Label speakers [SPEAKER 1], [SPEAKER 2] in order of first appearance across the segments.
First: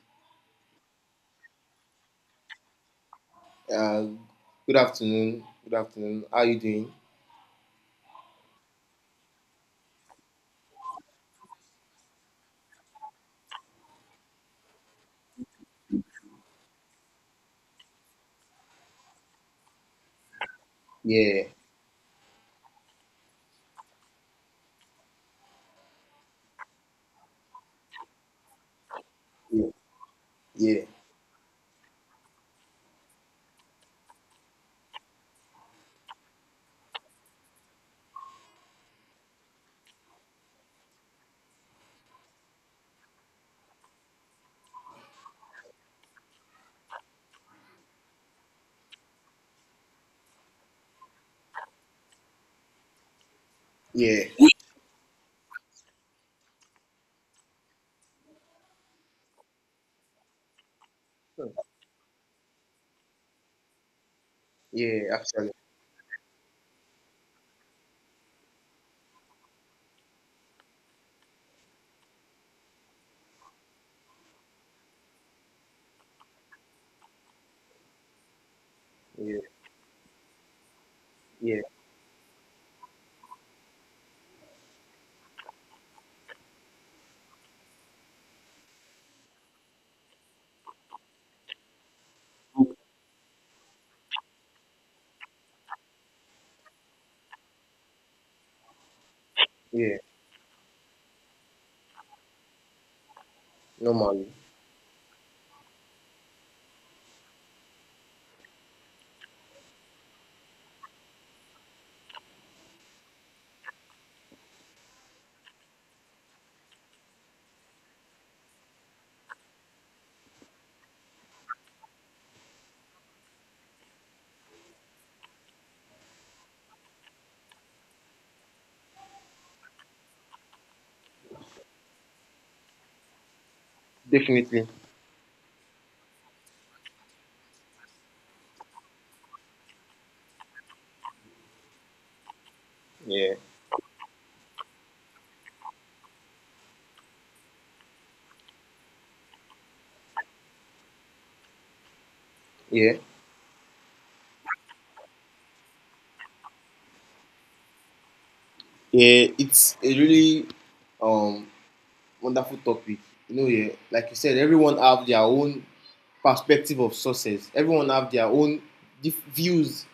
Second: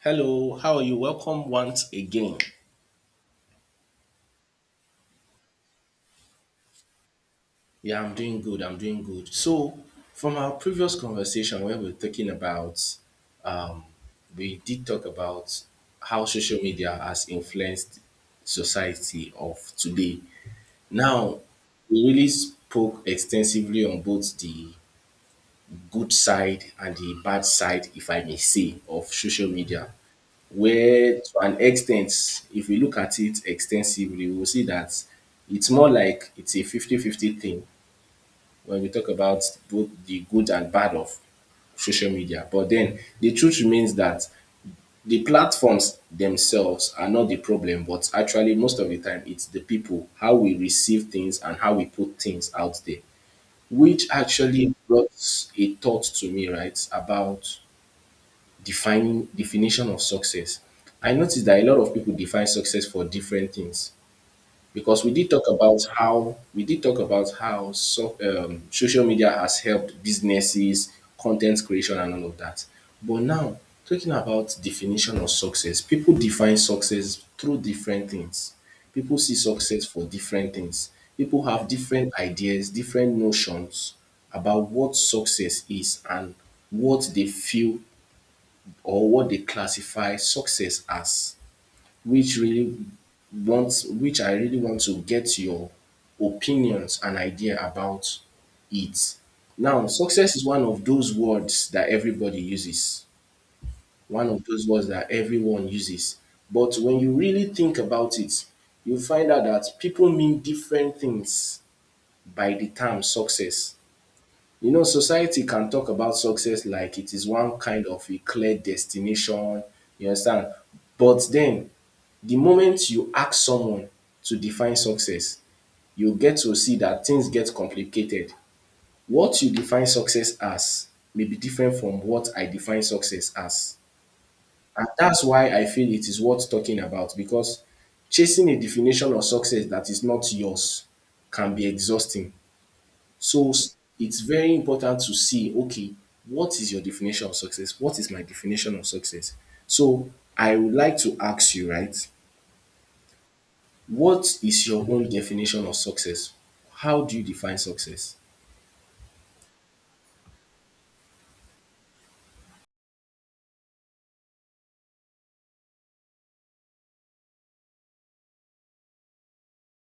[SPEAKER 1] Hello, how are you? Welcome once again.
[SPEAKER 2] Uh, Good afternoon. Good afternoon. How are you doing?
[SPEAKER 1] Yeah, I'm doing good. I'm doing good. So, from our previous conversation where we were talking about, um, we did talk about how social media has influenced society of today. Now,
[SPEAKER 2] Yeah,
[SPEAKER 1] we really spoke extensively on both the good side and the bad side, if I may say, of social
[SPEAKER 2] yeah,
[SPEAKER 1] media.
[SPEAKER 2] yeah,
[SPEAKER 1] Where to an extent, if we look at it extensively, we will see that it's more like it's a fifty-fifty thing when we talk about both the good and bad of social media. But then the truth remains that the platforms themselves are not the problem, but actually most of the time it's the people, how we receive things and how we put things out there. Which
[SPEAKER 2] yeah,
[SPEAKER 1] actually brought a thought to me, right, about defining definition of success. I noticed that a lot of people define success for different things
[SPEAKER 2] yeah.
[SPEAKER 1] because we did talk
[SPEAKER 2] Actually,
[SPEAKER 1] about how we did talk about how so, social media has helped businesses, content creation, and all of that. But now, talking about definition of success, people define success through different things. People see
[SPEAKER 2] yeah,
[SPEAKER 1] success for different things. People
[SPEAKER 2] yeah,
[SPEAKER 1] have different ideas, different notions about what success is and what they feel or what they classify success as, which which I really want to get your opinions and idea about it. Now,
[SPEAKER 2] yeah.
[SPEAKER 1] success is one of those words that everybody uses, one
[SPEAKER 2] Normally,
[SPEAKER 1] of those words that everyone uses. But when you really think about it, you find out that people mean different things by the term success. You know, society can talk about success like it is one kind of a clear destination, you understand? But then, the moment you ask someone to define success, you get to see that things get complicated. What you define success as may be different from what I define success as.
[SPEAKER 2] definitely.
[SPEAKER 1] And that's why I feel it is worth talking about because chasing a definition of success that is not yours can be exhausting.
[SPEAKER 2] Yeah,
[SPEAKER 1] So it's very important to see, okay, what is your definition of success? What is my definition of success? So I would like to ask you, right?
[SPEAKER 2] yeah,
[SPEAKER 1] What is your own definition of success? How do you define success?
[SPEAKER 2] yeah. It's a really um wonderful topic. You know, yeah. Like you said, everyone have their own perspective of success. Everyone have their own views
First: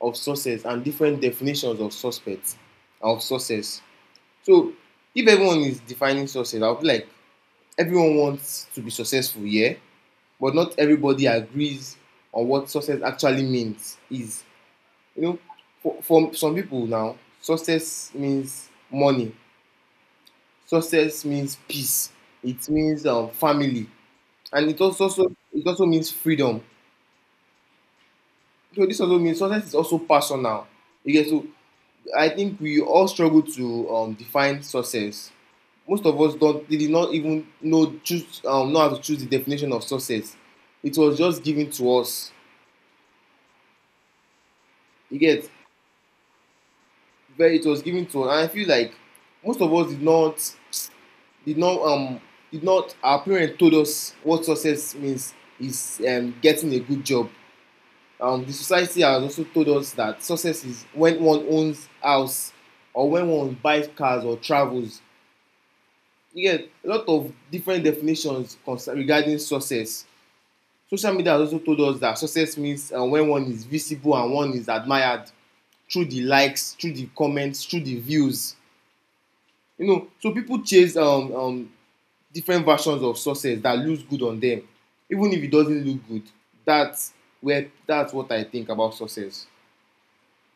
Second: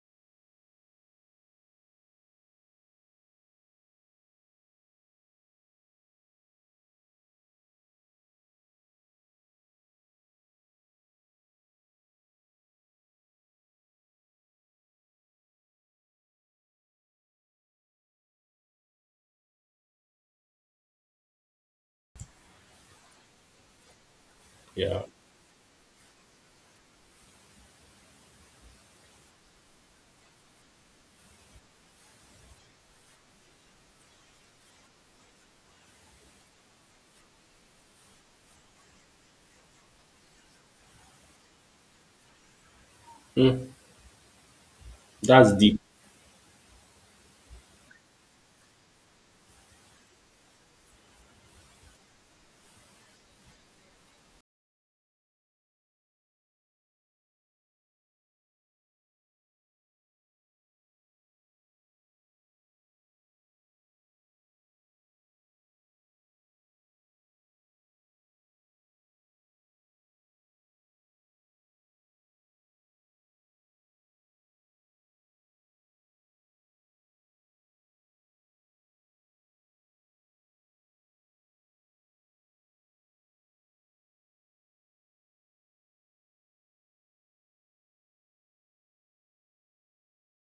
[SPEAKER 2] of success and different definitions of suspects of success. So if everyone is defining success, I'll be like everyone wants to be successful, yeah, but not everybody agrees on what success actually means. Is you know, for some people now, success means money. Success means peace. It means family, and it
[SPEAKER 1] Yeah.
[SPEAKER 2] also, also it also means freedom. So this also means success is also personal. You get so I think we all struggle to define success. Most of us don't did not even know choose know how to choose the definition of success. It was just given to us.
[SPEAKER 1] Hmm.
[SPEAKER 2] You get
[SPEAKER 1] That's deep.
[SPEAKER 2] very it was given to us, and I feel like most of us did not um did not our parents told us what success means is getting a good job. The society has also told us that success is when one owns house or when one buys cars or travels you get a lot of different definitions concern regarding success. Social media has also told us that success means when one is visible and one is admired through the likes, through the comments, through the views, you know. So people chase different versions of success that looks good on them, even if it doesn't look good. That's where that's what I think about success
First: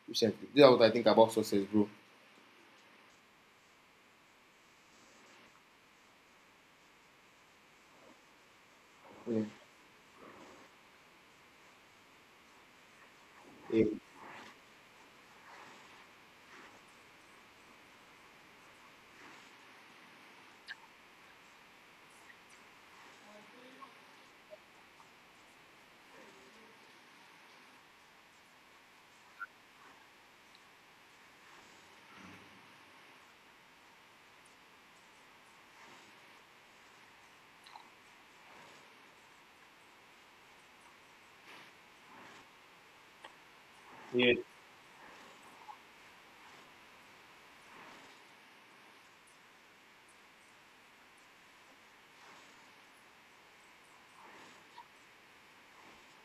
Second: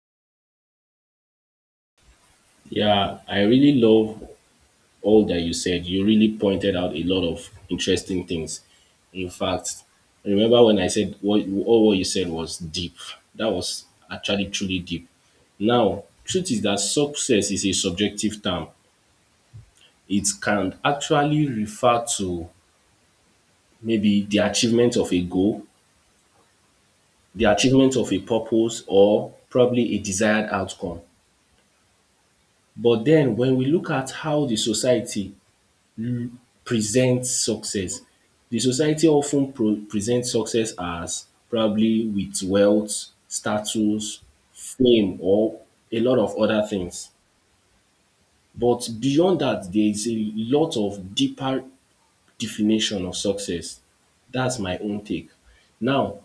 [SPEAKER 2] recently. That's what I think about success, bro.
[SPEAKER 1] Yeah, I really love all that you said. You really pointed out a lot of interesting things. In
[SPEAKER 2] Yeah,
[SPEAKER 1] fact, remember when I said what you said was deep. That was actually truly deep. Now, truth is that success is a subjective term. It can actually refer to maybe the achievement of a goal, the achievement of a purpose, or probably a desired outcome. But then when we look at how the society presents success. The society often pro presents success as probably with wealth, status,
[SPEAKER 2] yeah,
[SPEAKER 1] fame or a lot of other things. But beyond that there is a lot of deeper definition of success. That's my own take. Now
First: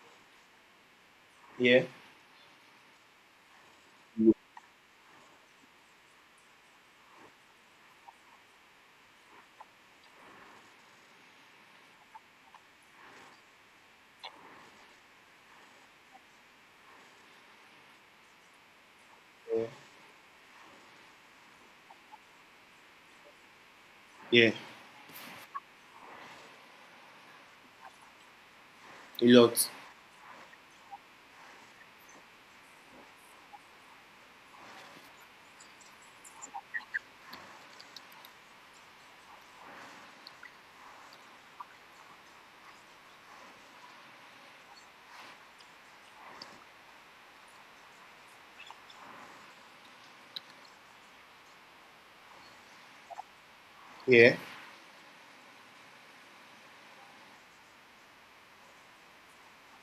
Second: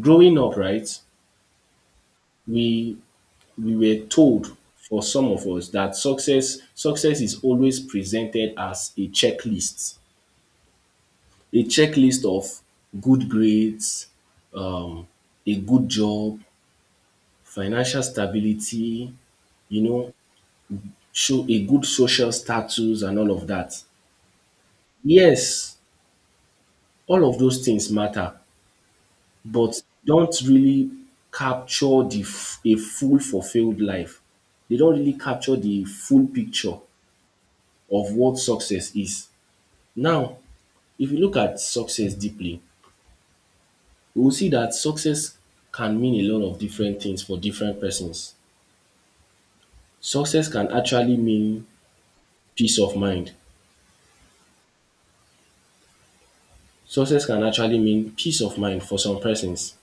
[SPEAKER 1] growing up right,
[SPEAKER 2] yeah,
[SPEAKER 1] we we were told for some of us that success is always presented as a checklist. A checklist of good grades, um, a good job, financial stability,
[SPEAKER 2] yeah,
[SPEAKER 1] you know, show a good social status and all of that.
[SPEAKER 2] yeah.
[SPEAKER 1] Yes, all of those things matter,
[SPEAKER 2] A lot.
[SPEAKER 1] but don't really capture the a full fulfilled life. They don't really capture the full picture of what success is. Now, if you look at success deeply, we will see that success can mean a lot of different things for different persons. Success can actually mean peace of mind.
[SPEAKER 2] Yeah.
[SPEAKER 1] Success can actually mean peace of mind for some persons.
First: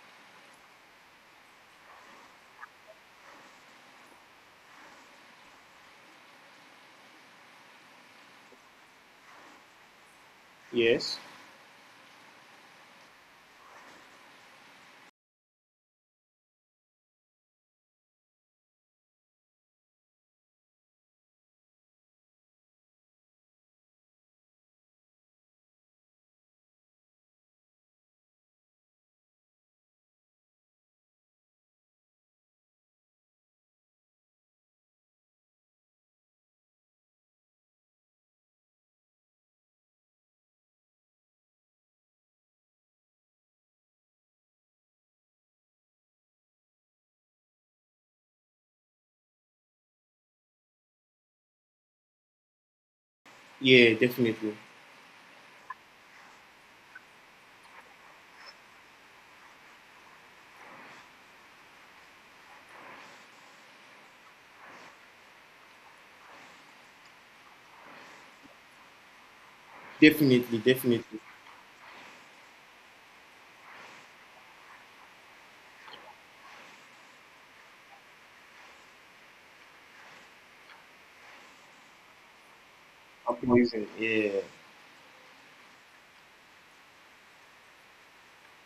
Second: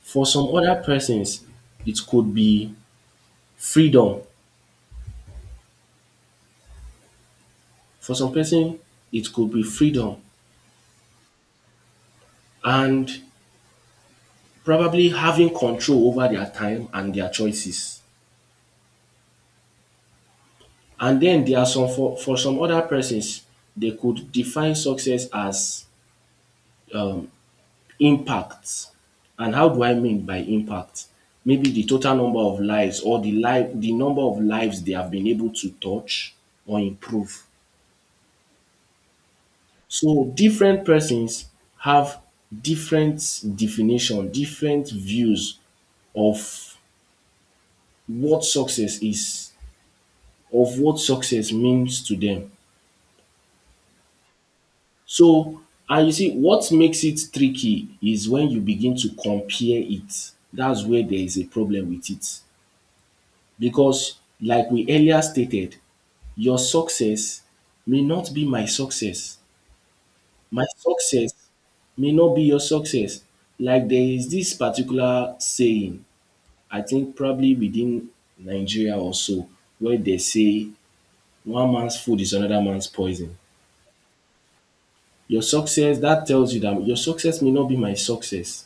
[SPEAKER 1] For some other persons, it could be freedom. For some person, it could be freedom
[SPEAKER 2] Yes.
[SPEAKER 1] and probably having control over their time and their choices. And then there are some for some other persons, they could define success as impact. And how do I mean by impact? Maybe the total number of lives or the number of lives they have been able to touch or improve. So different persons have different definition, different views of what success is, of what success means to them.
[SPEAKER 2] Yeah, definitely.
[SPEAKER 1] So and you see what makes it tricky is when you begin to compare it. That's where there is a problem with it. Because, like we earlier stated, your success may not be my success.
[SPEAKER 2] Definitely,
[SPEAKER 1] My
[SPEAKER 2] definitely.
[SPEAKER 1] success may not be your success. Like there is this particular saying, I think probably within Nigeria or so, where they say one man's food is another man's
[SPEAKER 2] And
[SPEAKER 1] poison.
[SPEAKER 2] poison. Yeah.
[SPEAKER 1] That tells you that your success may not be my success.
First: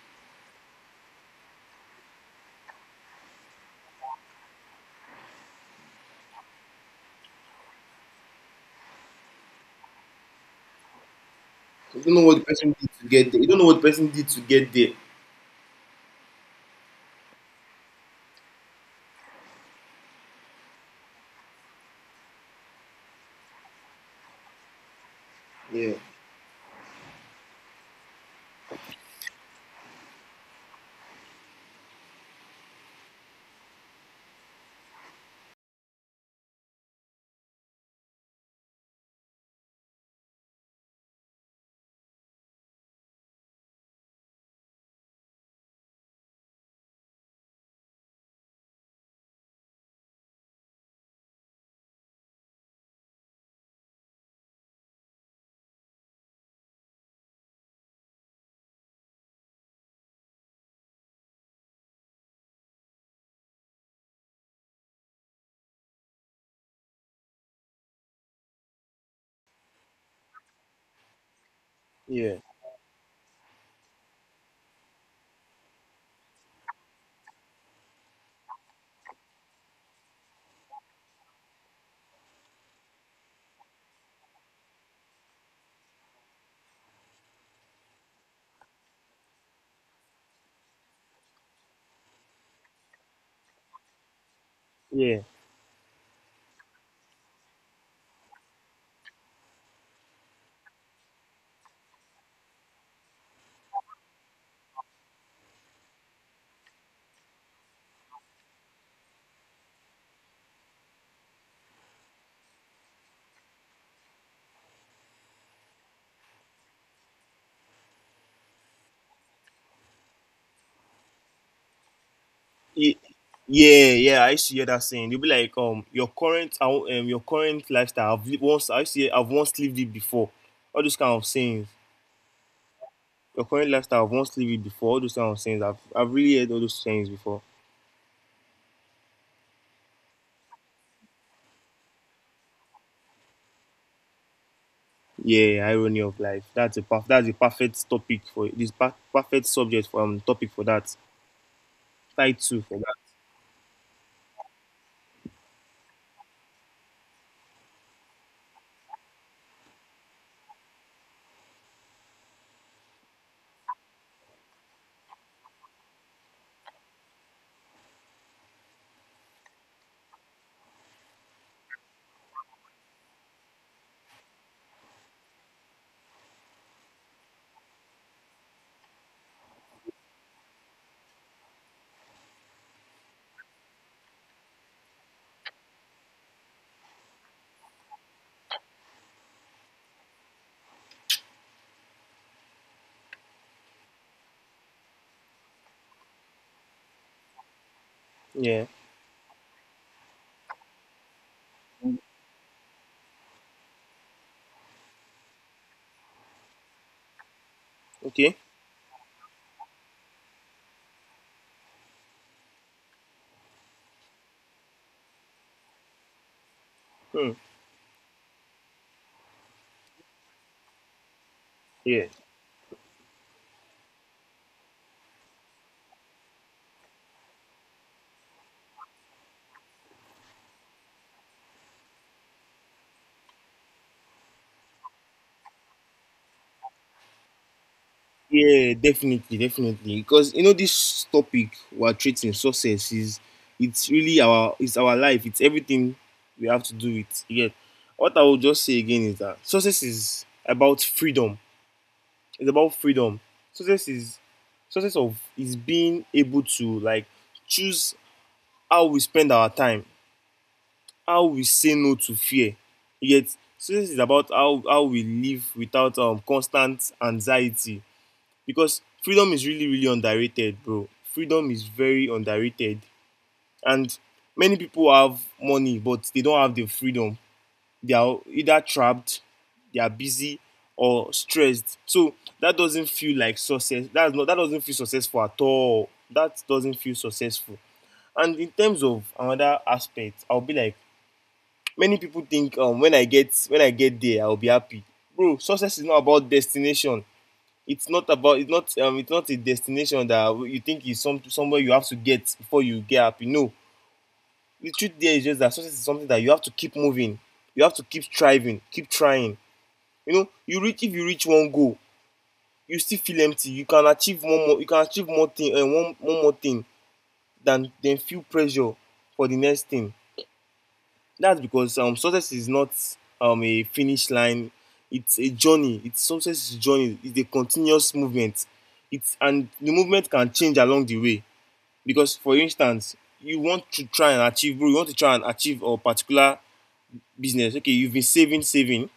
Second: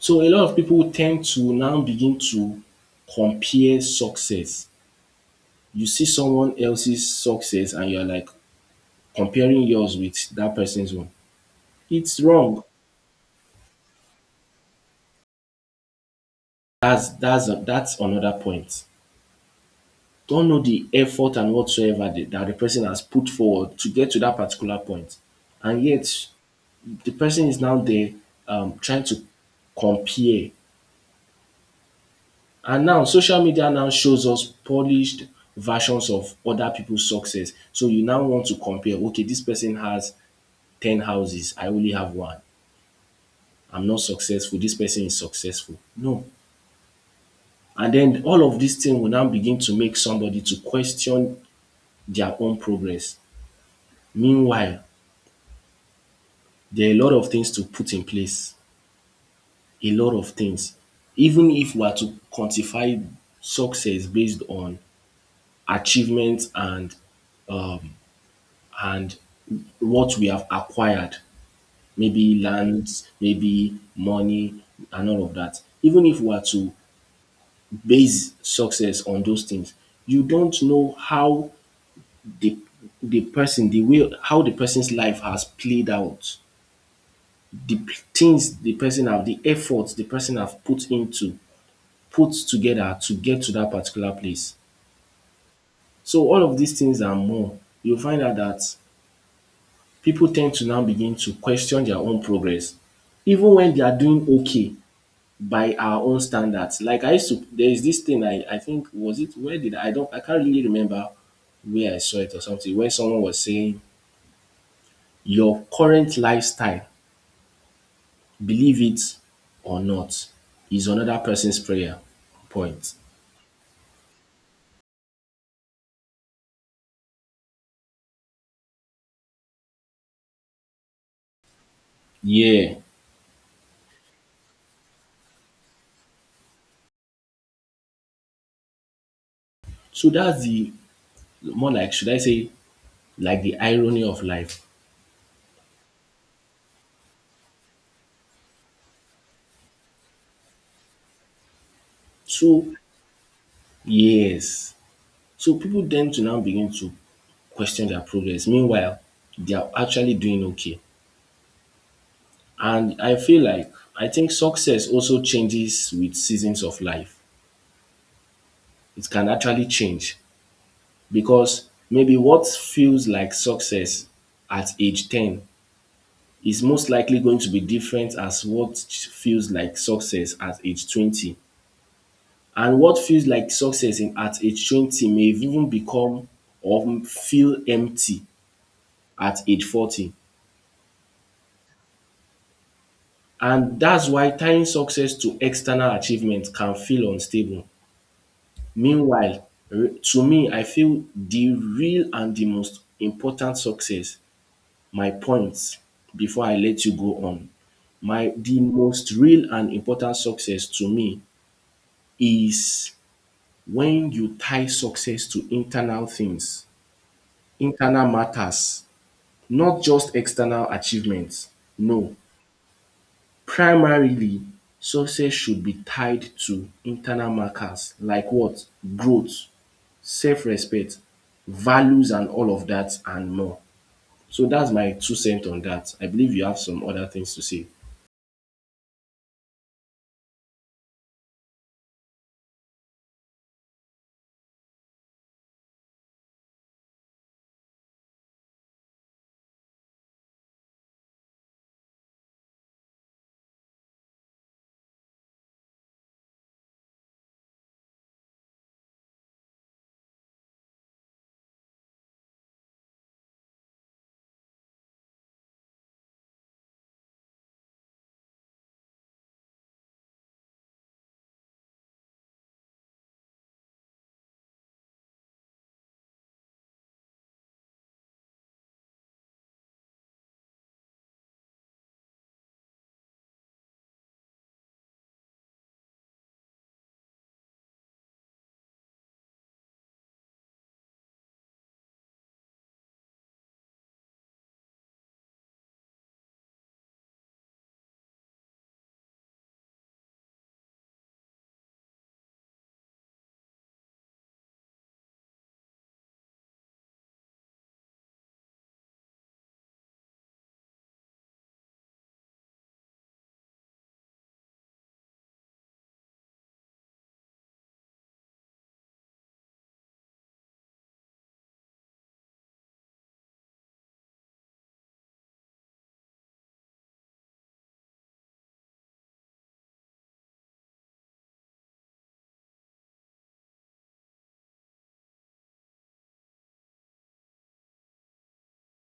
[SPEAKER 1] So a lot of people tend to now begin to compare success. You see someone else's success and you're like, comparing yours with that person's one,
[SPEAKER 2] You don't
[SPEAKER 1] it's
[SPEAKER 2] know what the
[SPEAKER 1] wrong.
[SPEAKER 2] person did to get there. You don't know what the person did to get there.
[SPEAKER 1] That's another point. Don't know the effort and whatsoever that the person has put forward to get to that particular point, and
[SPEAKER 2] Yeah.
[SPEAKER 1] yet the person is now there trying to compare. And now social media now shows us polished versions of other people's success. So you now want to compare. Okay, this person has 10 houses. I only have one. I'm not successful. This person is successful. No, and then all of these things will now begin to make somebody to question their own progress. Meanwhile, there are a lot of things to put in place, a lot of things. Even if we are to quantify success based on achievements and what we have acquired,
[SPEAKER 2] Yeah.
[SPEAKER 1] maybe lands, maybe money and all of that. Even if we are to base success on those things, you don't know how the the person the way how the person's life has played out, the things the person have, the efforts the person have put into, put together to get to that particular place.
[SPEAKER 2] Yeah.
[SPEAKER 1] So all of these things and more, you'll find out that people tend to now begin to question their own progress. Even when they are doing okay by our own standards. Like I used to there is this thing I think was it where did I don't I can't really remember where I saw it or something where someone was saying your current lifestyle, believe it or not, is another person's prayer point.
[SPEAKER 2] Ye- yeah, yeah, I used to hear that saying. They'll be like, your current, I won't- your current lifestyle. I've lived once. I used to hear, I've once lived it before. All those kind of sayings.
[SPEAKER 1] Yeah.
[SPEAKER 2] Your current lifestyle. I've once lived it before. All those kind of sayings. I've really heard all those sayings before.
[SPEAKER 1] So that's the more like should I say like the irony of life.
[SPEAKER 2] Yeah, irony of life. That's a perfect topic for perfect subject for topic for that. Title
[SPEAKER 1] So
[SPEAKER 2] for that.
[SPEAKER 1] yes. So people tend to now begin to question their progress. Meanwhile, they are actually doing okay. And I feel like I think success also changes with seasons of life. It can actually change because maybe what feels like success at age 10 is most likely going to be different as what feels like success at age 20. And what feels like success at age 20 may even become or feel empty at age 40. And that's why tying success to external achievement can feel unstable.
[SPEAKER 2] Yeah.
[SPEAKER 1] Meanwhile, to me, I feel the real and the most important success, my points before I let you go on, my
[SPEAKER 2] Okay.
[SPEAKER 1] the most real and important success to me is when you tie success to internal things,
[SPEAKER 2] Hmm.
[SPEAKER 1] internal matters, not just external achievements.
[SPEAKER 2] Yeah.
[SPEAKER 1] No, primarily, success should be tied to internal markers like what? Growth, self respect, values, and all of that, and more. So that's my two cents on that. I believe you have some other things to say.
[SPEAKER 2] Yeah. Definitely. Definitely. Because you know this topic we're treating success is it's our life. It's everything we have to do with. Yeah. What I will just say again is that success is about freedom. It's about freedom. Success is success of is being able to like choose how we spend our time, how we say no to fear. Yet success is about how we live without constant anxiety, because freedom is really underrated, bro. Freedom is very underrated. And many people have money, but they don't have the freedom. They are either trapped, they are busy or stressed. So that doesn't feel like success. That doesn't feel successful at all. That doesn't feel successful. And in terms of another aspect, I'll be like many people think, when I get there, I'll be happy. Bro, success is not about destination. It's not about it's not um it's not a destination that you think is some somewhere you have to get before you get happy. No. The truth there is just that success is something that you have to keep moving. You have to keep striving, keep trying. You know, you reach if you reach one goal, you still feel empty. You can achieve one more. You can achieve more thing one one more thing than feel pressure for the next thing. That's because success is not a finish line. It's a journey. It's success is a journey. It's a continuous movement. It's and The movement can change along the way. Because for instance, you want to try and achieve, bro, you want to try and achieve a particular business. Okay, you've been saving.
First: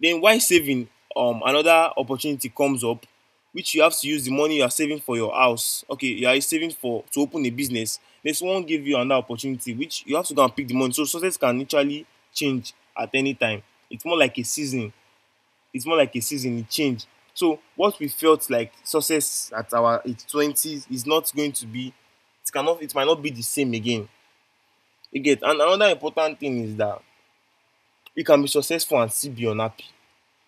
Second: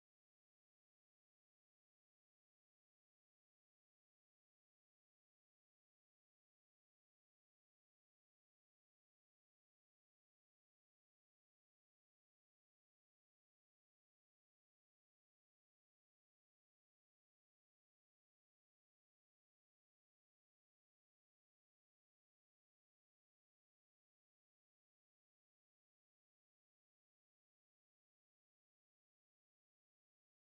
[SPEAKER 2] Then while saving, another opportunity comes up, which you have to use the money you are saving for your house. Okay, you are saving for to open a business, then someone give you another opportunity which you have to go and pick the money. So success can literally change at any time. It's more like a season. It change. So what we felt like success at our twenties is not going to be, it cannot, it might not be the same again. You get. And another important thing is that you can be successful and still be unhappy.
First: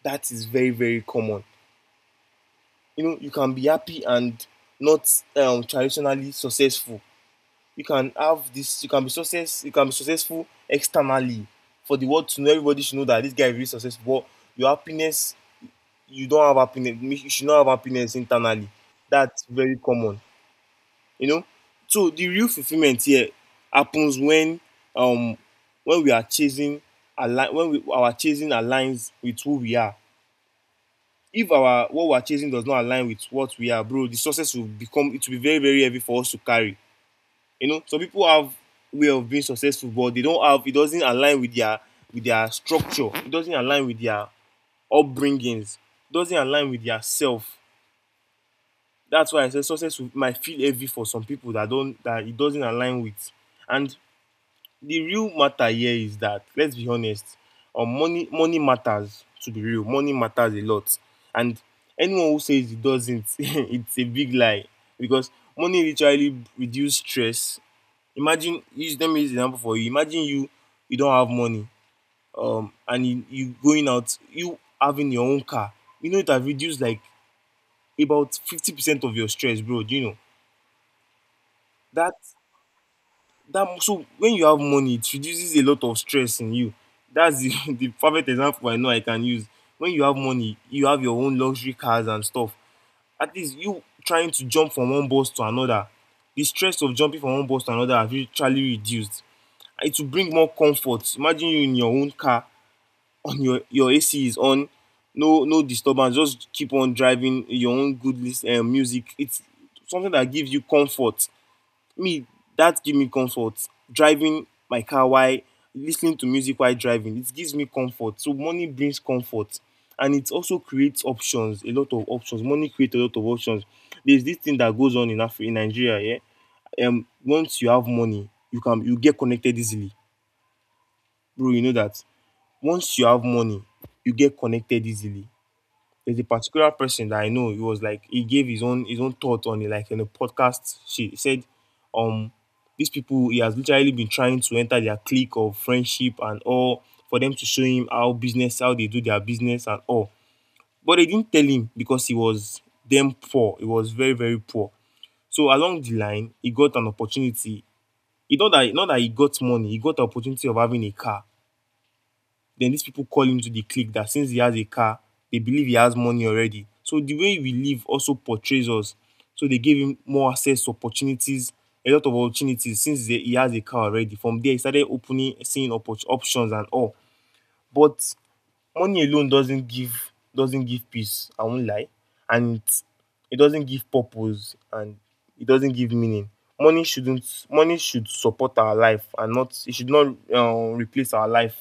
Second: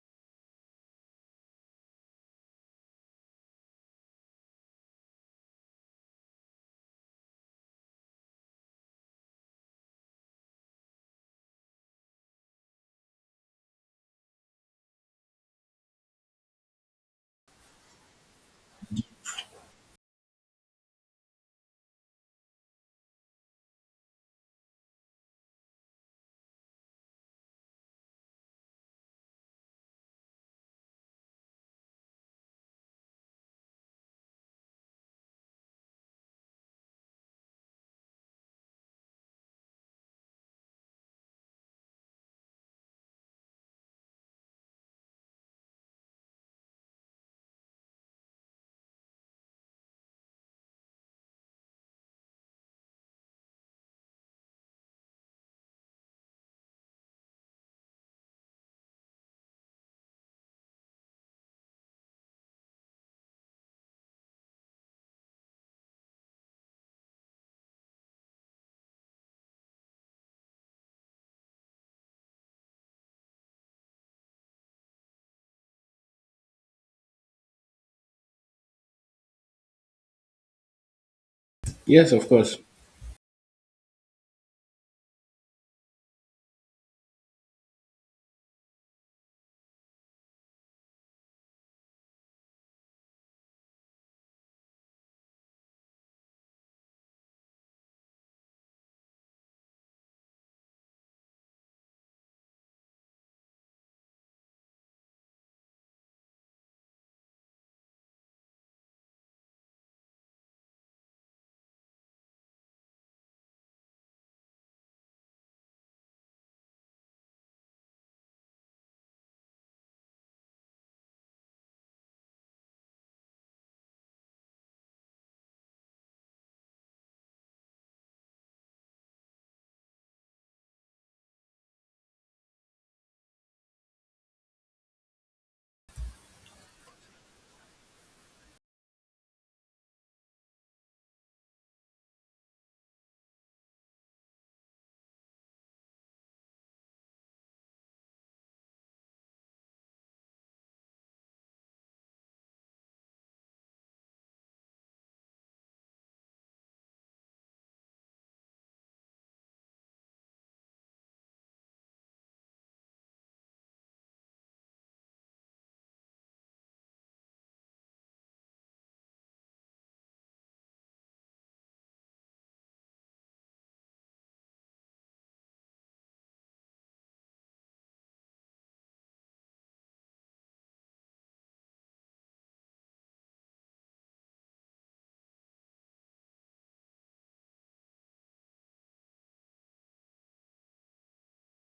[SPEAKER 2] That is very common. You know, you can be happy and not traditionally successful. You can be successful externally, for the world to know, everybody should know that this guy is really successful, but your happiness, you don't have happiness. You should not have happiness internally. That's very common, you know. So the real fulfillment here happens when um we are chasing align when we, our chasing aligns with who we are. If our what we are chasing does not align with what we are, bro, the success will become it will be very heavy for us to carry. You know, some people have way of being successful, but they don't have, it doesn't align with their structure. It doesn't align with their upbringings. It doesn't align with their self. That's why I say success will, might feel heavy for some people that don't, that it doesn't align with. And the real matter here is that let's be honest, money matters, to be real. Money matters a lot. And anyone who says it doesn't it's a big lie, because money literally reduce stress. Imagine use Let me use example for you. Imagine you, you don't have money, and you going out, you having your own car, you know it have reduced like about 50% of your stress, bro. Do you know
[SPEAKER 1] Yes,
[SPEAKER 2] that?
[SPEAKER 1] of course.
[SPEAKER 2] When you have money, it reduces a lot of stress in you. That's the the perfect example I know I can use. When you have money, you have your own luxury cars and stuff, at least you trying to jump from one bus to another. The stress of jumping from one bus to another have literally reduced. It will bring more comfort. Imagine you in your own car, on your AC is on, no no disturbance, just keep on driving your own good lis ten music. It's something that gives you comfort. Me, that give me comfort. Driving my car while listening to music while driving, it gives me comfort. So money brings comfort, and it also creates options, a lot of options. Money creates a lot of options. There's this thing that goes on in in Nigeria, yeah. Once you have money, you get connected easily. Bro, you know that. Once you have money, you get connected easily. There's a particular person that I know. He was like, he gave his own thought on it, like in a podcast. She said, um, these people he has literally been trying to enter their clique of friendship and all, for them to show him how they do their business and all. But they didn't tell him because he was damn poor. He was very poor. So along the line, he got an opportunity. He, not that he got money, he got the opportunity of having a car, then these people call him to the clique that since he has a car, they believe he has money already. So the way we live also portrays us. So they gave him more access to opportunities, a lot of opportunities, since he has a car already. From there, he started opening, seeing options and all. But money alone doesn't give peace. I won't lie, and it doesn't give purpose and it doesn't give meaning. Money shouldn't Money should support our life and not it should not replace our life.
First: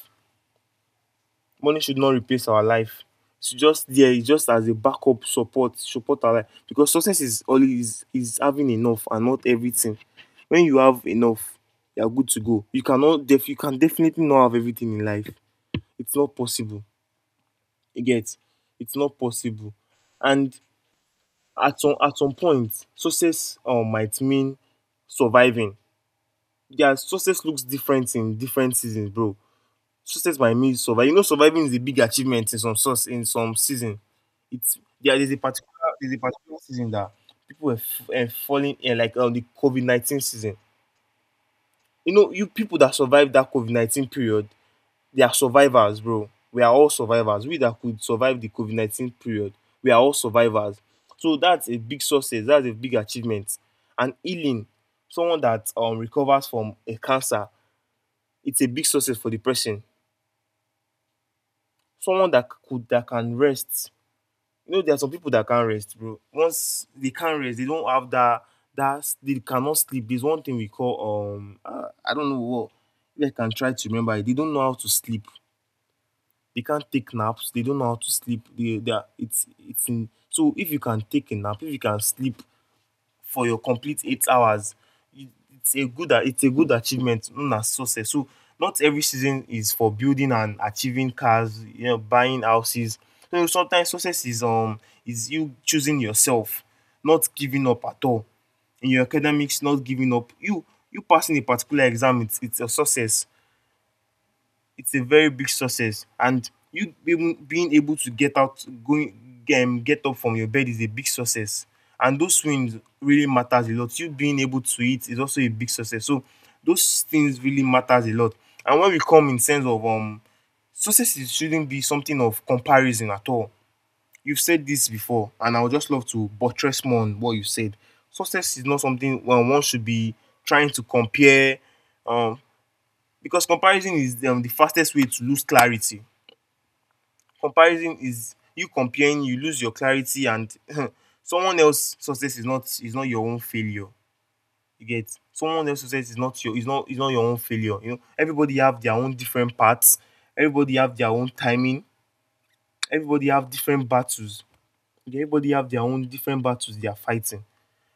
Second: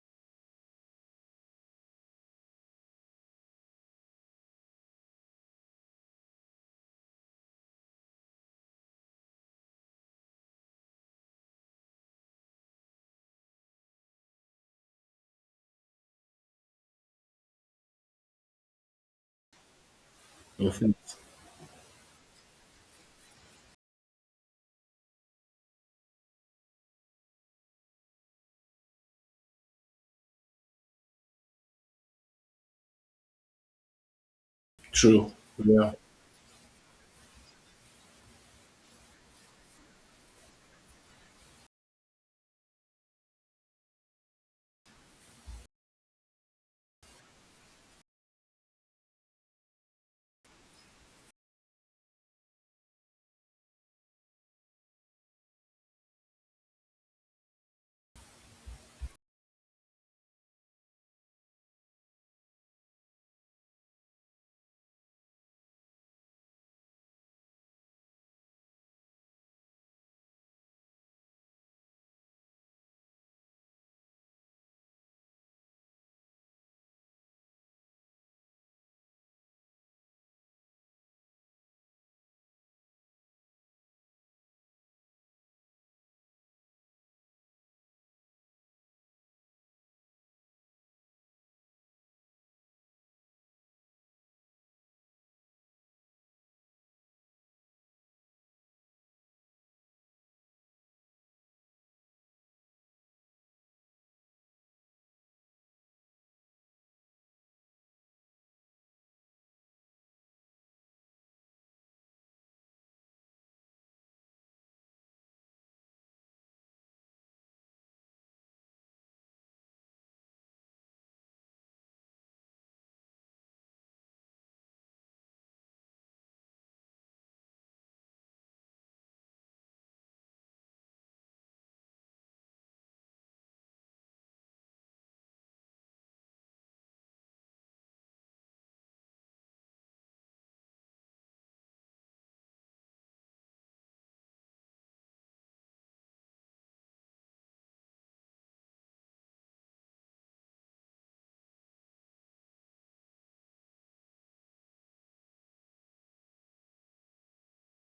[SPEAKER 2] Money should not replace our life. It's just there, it's just as a backup support, support our life. Because success is always is having enough and not everything. When you have enough, you are good to go. You can definitely not have everything in life. It's not possible. You get? It's not possible. And
[SPEAKER 1] In fact,
[SPEAKER 2] at some point, success might mean surviving. Yeah, success looks different in different seasons, bro. Success by me is survive. You know, surviving is a big achievement in some source in some season. It's there
[SPEAKER 1] true.
[SPEAKER 2] is a particular
[SPEAKER 1] Yeah.
[SPEAKER 2] there's a particular season that people were falling in like the COVID 19 season. You know, you people that survived that COVID 19 period, they are survivors, bro. We are all survivors. We that could survive the COVID 19 period, we are all survivors. So that's a big success. That's a big achievement. And healing, someone that recovers from a cancer, it's a big success for the person. Someone that could that can rest. You know, there are some people that can't rest, bro. Once they can't rest, they don't have that they cannot sleep. There's one thing we call I don't know what if I can try to remember it. They don't know how to sleep, they can't take naps, they don't know how to sleep, they are, it's in so if you can take a nap, if you can sleep for your complete 8 hours. It, it's a good achievement known as success. So not every season is for building and achieving cars, you know, buying houses. So sometimes success is you choosing yourself, not giving up at all. In your academics, not giving up. You passing a particular exam, it's a success, it's a very big success. And you being able to get out going get up from your bed is a big success, and those wins really matters a lot. You being able to eat is also a big success, so those things really matters a lot. And when we come in sense of success shouldn't be something of comparison at all. You've said this before, and I would just love to buttress more on what you said. Success is not something when one should be trying to compare, um because comparison is the fastest way to lose clarity. Comparison is you comparing you lose your clarity. And someone else success is not your own failure. You get, someone else success is not your own failure. You know, everybody have their own different paths, everybody have their own timing, everybody have different battles, everybody have their own different battles they are fighting.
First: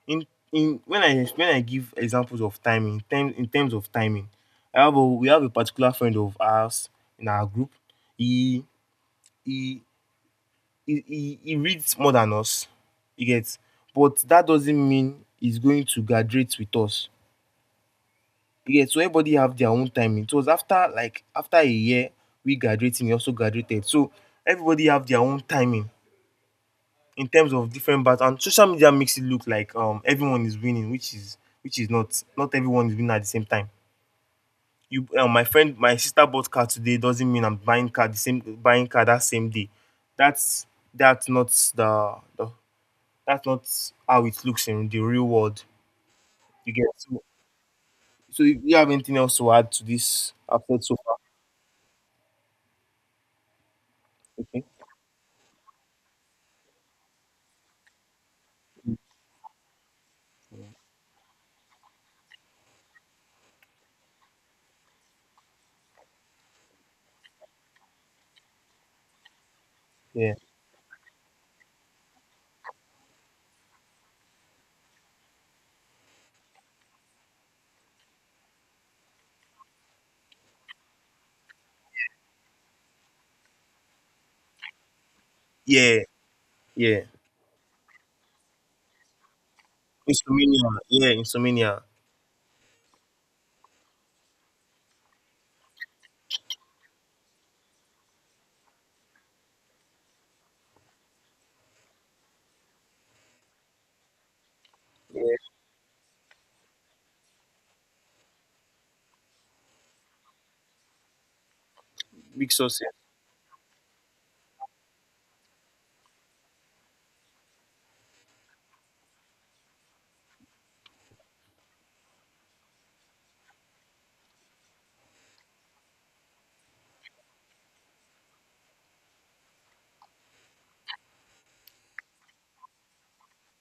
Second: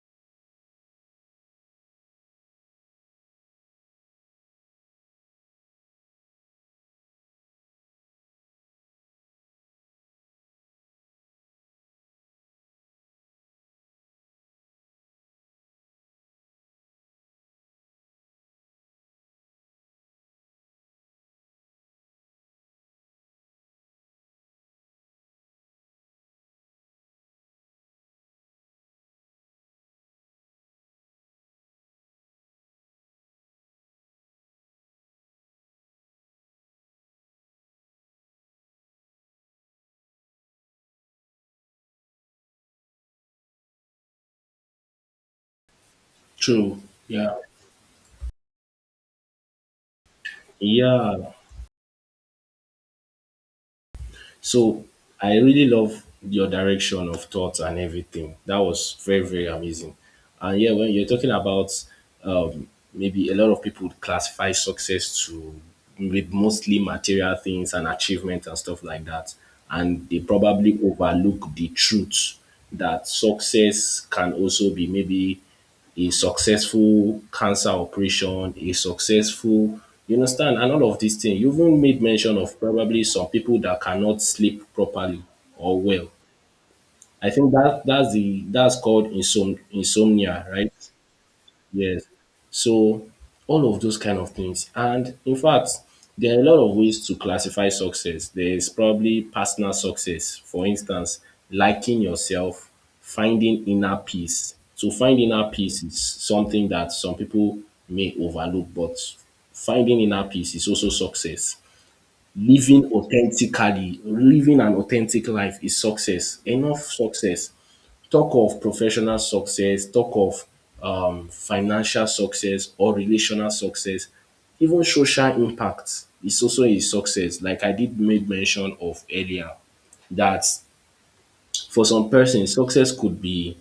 [SPEAKER 2] In in When I give examples of timing, time in terms of timing, I have a we have a particular friend of ours in our group. He he he reads more than us. He gets, but that doesn't mean he's going to graduate with us. You get, so everybody have their own timing. So it was after a year we graduated. He also graduated. So everybody have their own timing. In terms of different battles, and social media makes it look like everyone is winning, which is not. Not everyone is winning at the same time. You My friend my sister bought car today doesn't mean I'm buying car the same buying car that same day. that's that's not the, the That's not how it looks in the real world. You
[SPEAKER 1] True.
[SPEAKER 2] get, so,
[SPEAKER 1] Yeah.
[SPEAKER 2] so if you have anything else to add to this I've said so far.
[SPEAKER 1] Yeah.
[SPEAKER 2] Okay.
[SPEAKER 1] So I really love your direction of thought and everything. That was very, very amazing. And yeah, when you're talking about um, maybe a lot of people would classify success to with mostly material things and achievement and stuff like that. And they
[SPEAKER 2] Yeah.
[SPEAKER 1] probably overlook the truth that success can also be maybe a successful cancer operation, a successful, you understand, and all of these things. You even made mention of probably some people that cannot sleep properly or
[SPEAKER 2] Yeah.
[SPEAKER 1] well.
[SPEAKER 2] Yeah,
[SPEAKER 1] I think that that's called insomnia,
[SPEAKER 2] insomnia.
[SPEAKER 1] right?
[SPEAKER 2] Yeah, insomnia.
[SPEAKER 1] Yes. So all of those kind of things. And in fact, there are a lot of ways to classify success. There is probably personal success, for instance, liking yourself, finding inner peace. So finding
[SPEAKER 2] Yeah,
[SPEAKER 1] inner peace is something that some people may overlook, but finding inner peace is also success.
[SPEAKER 2] big
[SPEAKER 1] Living
[SPEAKER 2] success.
[SPEAKER 1] authentically, living an authentic life is success, enough success talk of professional success, talk of financial success or relational success, even social impact is also a success. Like I did made mention of earlier, that for some person, success could be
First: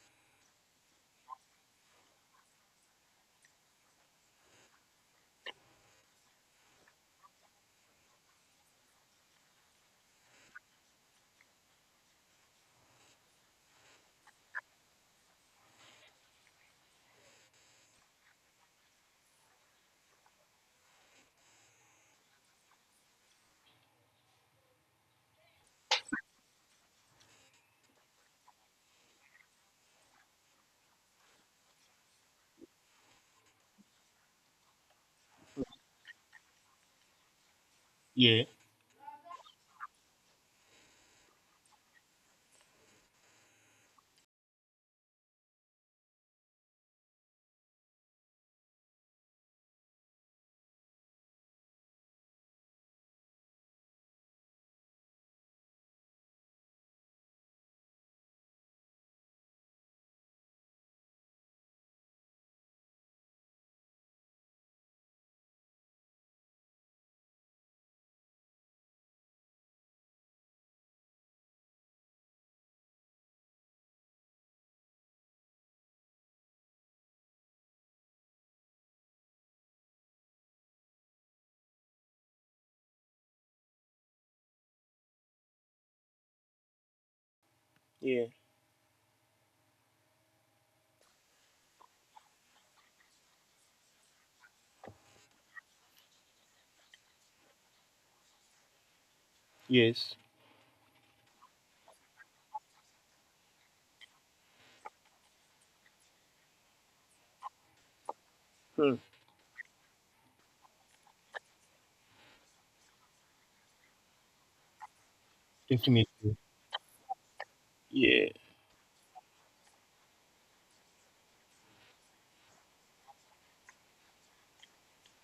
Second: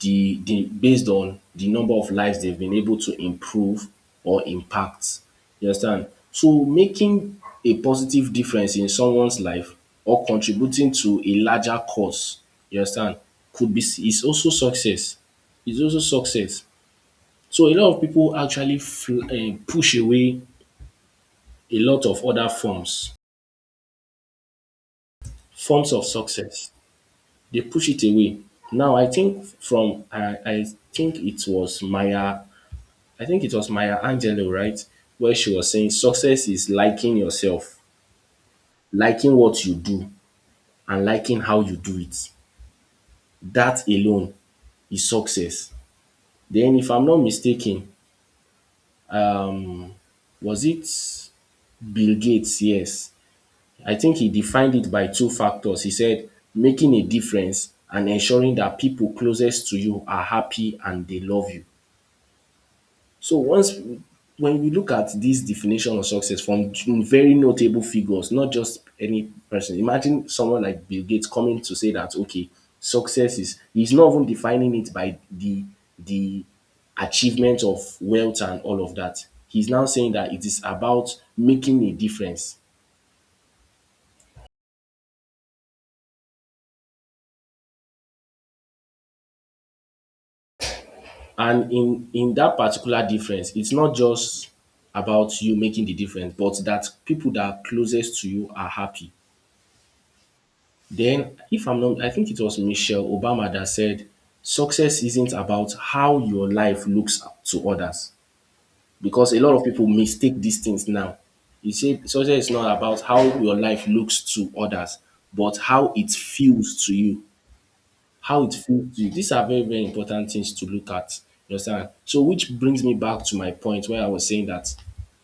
[SPEAKER 1] the based on the number of lives they've been able to improve or impact. You understand? So making a positive difference in someone's life or contributing to a larger cause, you understand, could be is also success. It's also success. So a lot of people actually push away a lot of other forms, forms of success. They push it away. Now I think from I think it was Maya Angelou, right? Where she was saying success is liking yourself,
[SPEAKER 2] Yeah.
[SPEAKER 1] liking what you do, and liking how you do it. That alone is success. Then, if I'm not mistaken, was it Bill Gates? Yes. I think he defined it by two factors. He said making a difference and ensuring that people closest to you are happy and they love you. So once when we look at this definition of success from very notable figures, not just any person, imagine someone like Bill Gates coming to say that okay, success is he's not even defining it by the achievement of wealth and all of that. He's now saying that it is about making a difference.
[SPEAKER 2] Yeah.
[SPEAKER 1] And in that particular difference, it's not just about you making the difference, but that people that are closest to you are happy.
[SPEAKER 2] Yes.
[SPEAKER 1] Then, if I'm not, I think it was Michelle Obama that said, success isn't about how your life looks to others.
[SPEAKER 2] Hmm.
[SPEAKER 1] Because a lot of people mistake these things now. You say success is not about how your life looks to others, but how it
[SPEAKER 2] Definitely.
[SPEAKER 1] feels to you.
[SPEAKER 2] Yeah.
[SPEAKER 1] How it feels to you. These are very, very important things to look at. You understand? So, which brings me back to my point where I was saying that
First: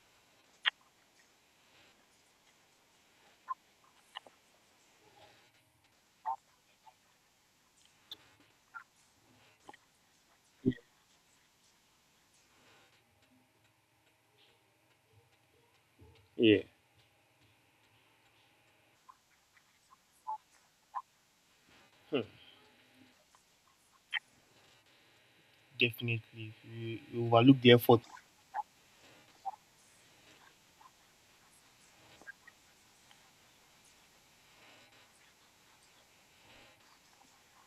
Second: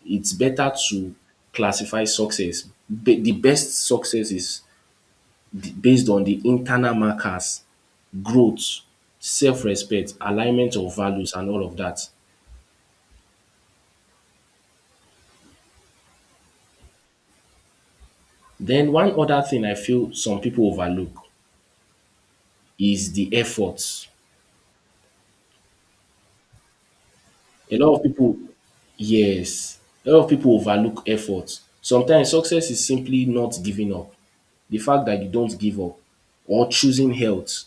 [SPEAKER 1] it's better to classify success. The best success is based on the internal markers, growth, self-respect, alignment of values and all of that.
[SPEAKER 2] Yeah.
[SPEAKER 1] Then one other thing I feel some people overlook
[SPEAKER 2] Hmm.
[SPEAKER 1] is the effort.
[SPEAKER 2] Definitely. You overlook the
[SPEAKER 1] A lot
[SPEAKER 2] effort.
[SPEAKER 1] of people, yes, a lot of people overlook effort. Sometimes success is simply not giving up. The fact that you don't give up or choosing health,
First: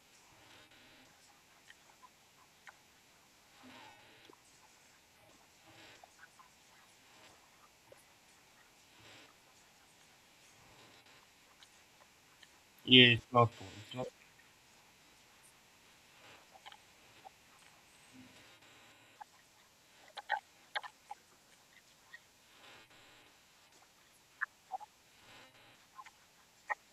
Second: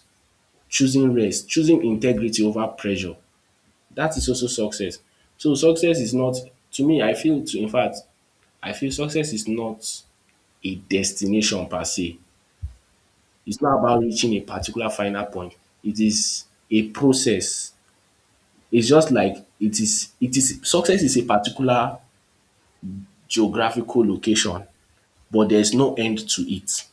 [SPEAKER 1] choosing rest, choosing integrity over pressure. That is also success. So success is not, to me I feel to in fact I feel success is not a destination per se.
[SPEAKER 2] Yeah, it's not.
[SPEAKER 1] It's not
[SPEAKER 2] It's
[SPEAKER 1] about
[SPEAKER 2] not.
[SPEAKER 1] reaching a particular final point. It is a process. It's just like it is success is a particular geographical location, but there's no end to it.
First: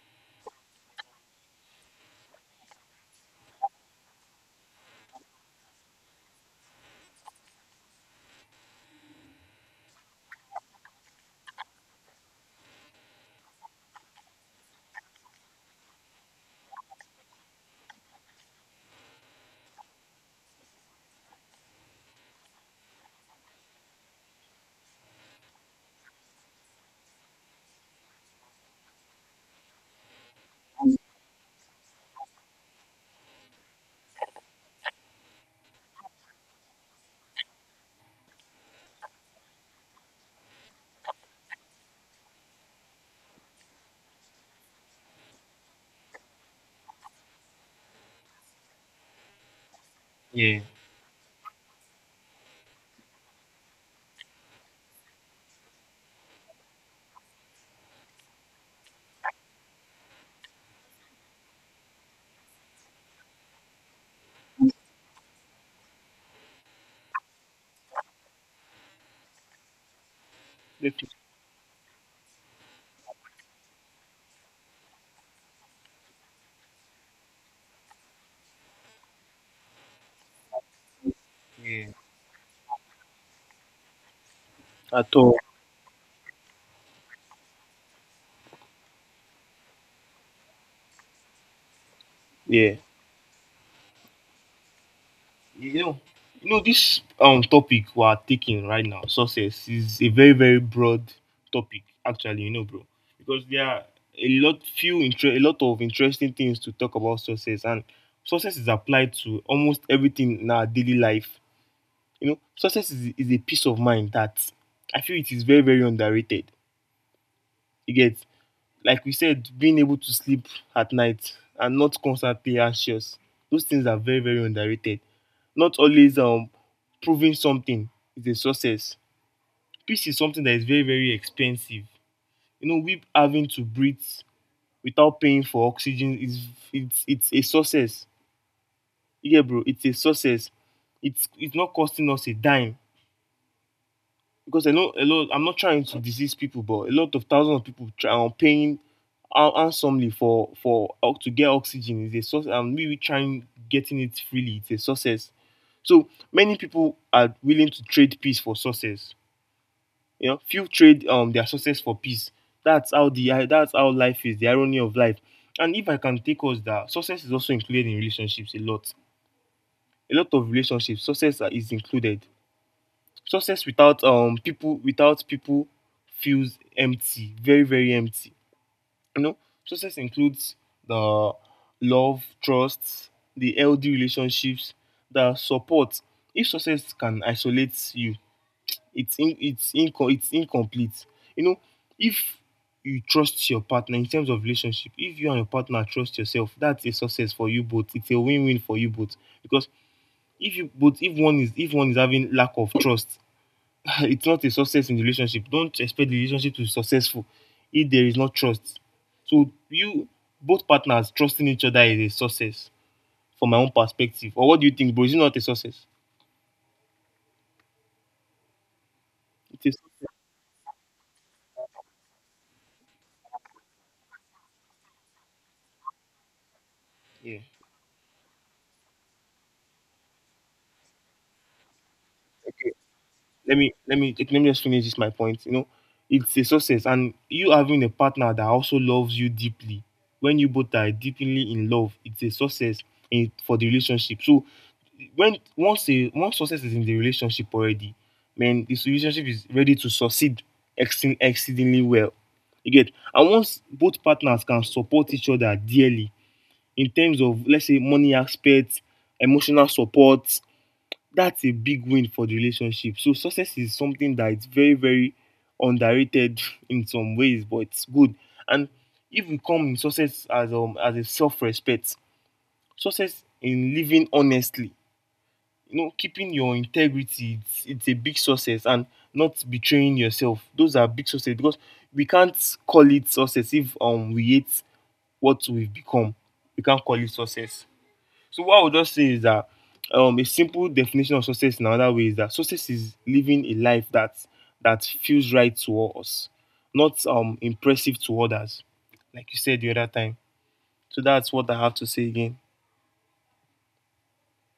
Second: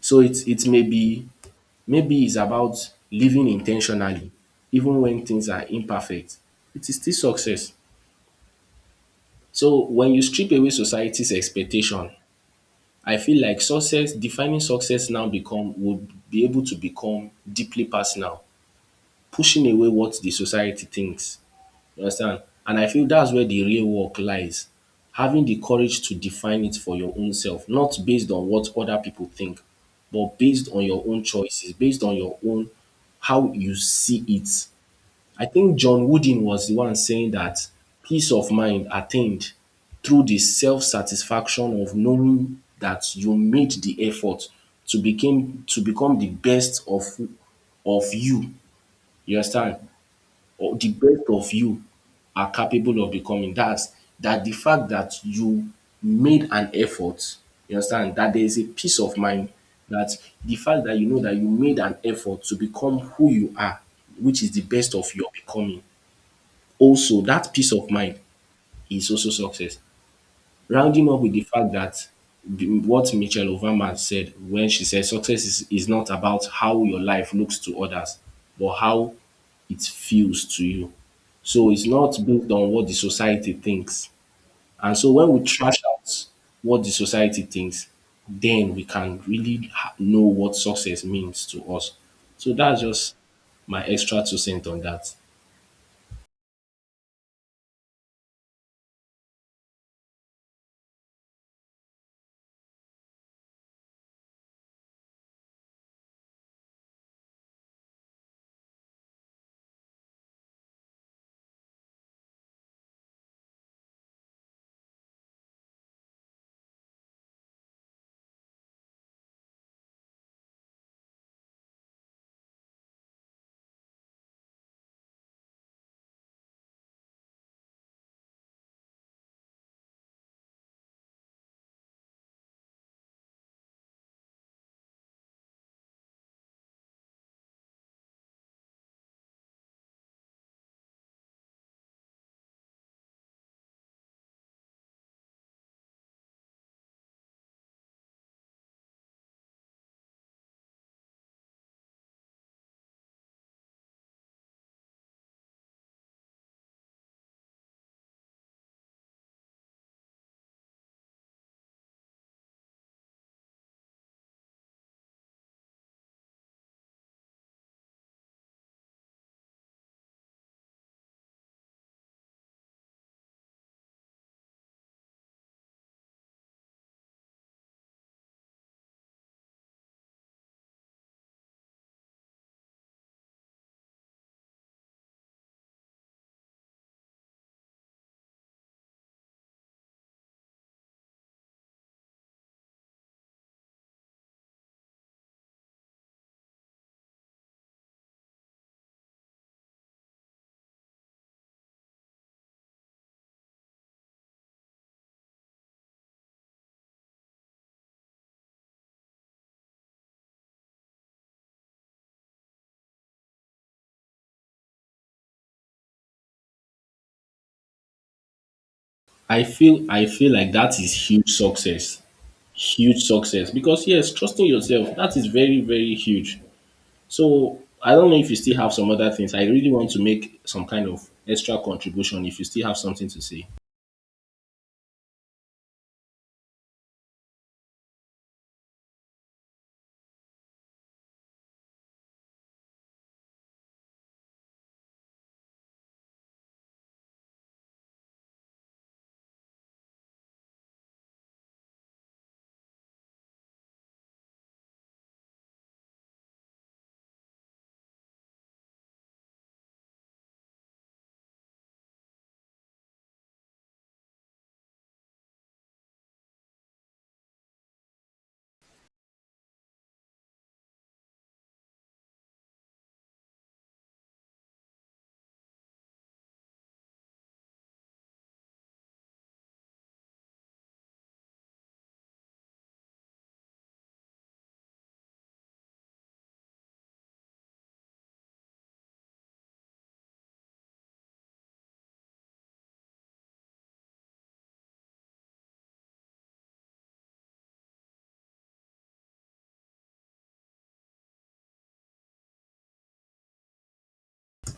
[SPEAKER 1] So it may be, maybe it's about living intentionally, even when things are imperfect. It is still success. So when you strip away society's expectation, I feel like success, defining success now become would be able to become deeply personal. Pushing away what the society thinks. You understand? And I feel that's where the real work lies. Having the courage to define it for your own self, not based on what other people think, but based on your own choices, based on your own how you see it. I think John Wooden was the one saying that peace of mind attained through the self satisfaction of knowing that you made the effort to become the best of you. You understand?
[SPEAKER 2] Yeah.
[SPEAKER 1] Or the best of you are capable of becoming. That's that the fact that you made an effort, you understand, that there is a peace of mind that the fact that you know that you made an effort to become who you are, which is the best of your becoming. Also, that peace of mind is also success, rounding
[SPEAKER 2] Definitely.
[SPEAKER 1] up with the fact that the, what Michelle Obama said when she said success is not about how your life looks to others, but how it feels to you. So it's
[SPEAKER 2] Yeah.
[SPEAKER 1] not based on what the society thinks. And so
[SPEAKER 2] At
[SPEAKER 1] when
[SPEAKER 2] all.
[SPEAKER 1] we trash out what the society thinks, then we can really know what success means to us. So
[SPEAKER 2] Yeah.
[SPEAKER 1] that's just my extra two cents on that.
[SPEAKER 2] You know. You know this topic we are taking right now, success is a very, very broad topic. Actually, you know, bro, because there are a lot of interesting things to talk about success, and success is applied to almost everything in our daily life. You know, success is a peace of mind that I feel it is very, very underrated. You get, like we said, being able to sleep at night and not constantly anxious. Those things are very, very underrated. Not always proving something is a success. Peace is something that is very, very expensive. You know, we having to breathe without paying for oxygen is it's it's a success. Yeah, bro, it's a success. It's not costing us a dime because a lot. I'm not trying to disease people, but a lot of thousands of people try are paying handsomely for to get oxygen is a source, and we trying getting it freely. It's a success. So many people are willing to trade peace for success. You know, few trade their success for peace. That's how life is. The irony of life. And if I can take us that success is also included in relationships a lot. A lot of relationships is included. Success without people without people feels empty, very, very empty. You know, success includes the love, trust, the healthy relationships, the support. If success can isolate you, it's incomplete. You know, if you trust your partner in terms of relationship, if you and your partner trust yourself, that's a success for you both. It's a win-win for you both because if you both if one is having lack of trust, it's not a success in the relationship. Don't expect the relationship to be successful if there is no trust. So you both partners trusting each other is a success from my own perspective. Or what do you think, bro? Is it not a success?
[SPEAKER 1] I
[SPEAKER 2] It is.
[SPEAKER 1] feel I feel like that is huge success, huge success, because yes, trusting yourself, that is very, very huge.
[SPEAKER 2] Yeah.
[SPEAKER 1] So I don't know if you still have some other things. I really want to make some kind of extra contribution if you still
[SPEAKER 2] Okay.
[SPEAKER 1] have something to say.
[SPEAKER 2] Let me just finish this my point. You know, it's a success, and you having a partner that also loves you deeply. When you both are deeply in love, it's a success for the relationship. So when once success is in the relationship already, man, this relationship is ready to succeed exceed, exceedingly well. You get, and once both partners can support each other dearly in terms of, let's say, money aspects, emotional support, that's a big win for the relationship. So success is something that is very, very underrated in some ways, but it's good. And even come success as a self-respect. Success in living honestly. You know, keeping your integrity, it's a big success, and not betraying yourself. Those are big success because we can't call it success if we hate what we've become. We can't call it success. So what I would just say is that a simple definition of success in another way is that success is living a life that feels right to us, not impressive to others, like you said the other time. So that's what I have to say again.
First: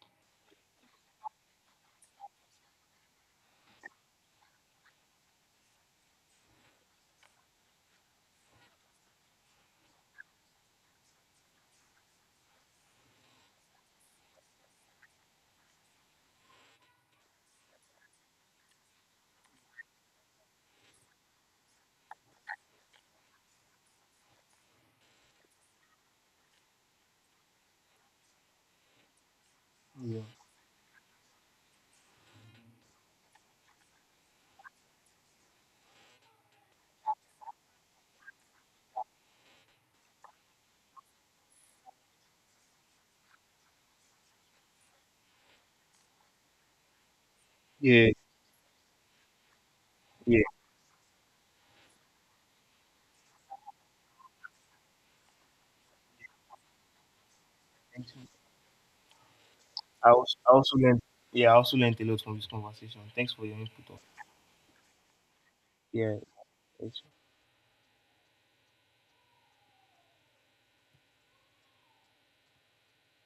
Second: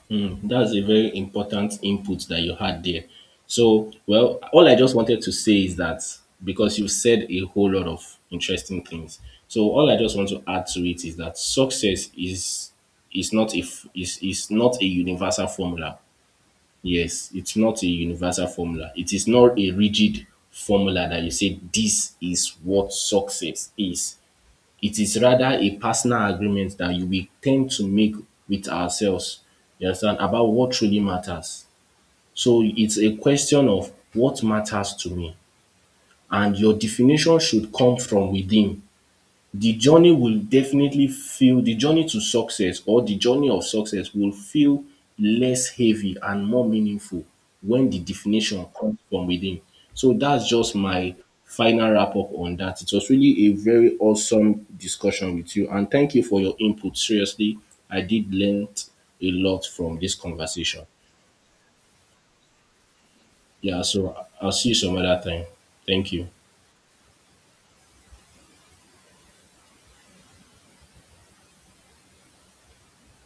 [SPEAKER 1] Hmm, that's a very important input that you had there. So well, all I just wanted to say is that, because you said a whole lot of interesting things, so all I just want to add to it is that success is not a universal formula. Yes, it's not a universal formula. It is not a rigid formula that you say this is what success is. It is rather a personal agreement that you will tend to make with ourselves, you understand,
[SPEAKER 2] Yeah.
[SPEAKER 1] about what truly matters. So it's a question of what matters to me. And your definition should come from within. The journey will definitely feel The journey to success, or the journey of success, will feel less heavy and more meaningful when the
[SPEAKER 2] Yeah,
[SPEAKER 1] definition comes from within. So
[SPEAKER 2] yeah.
[SPEAKER 1] that's just my final wrap up on that. It was really a very awesome discussion with you, and thank you for your input. Seriously, I
[SPEAKER 2] Thank you.
[SPEAKER 1] did learn a lot from this
[SPEAKER 2] I also
[SPEAKER 1] conversation.
[SPEAKER 2] learned. Yeah, I also learned a lot from this conversation. Thanks for your
[SPEAKER 1] Yeah,
[SPEAKER 2] input.
[SPEAKER 1] so I'll see you some other time. Thank
[SPEAKER 2] Yeah,
[SPEAKER 1] you.
[SPEAKER 2] it's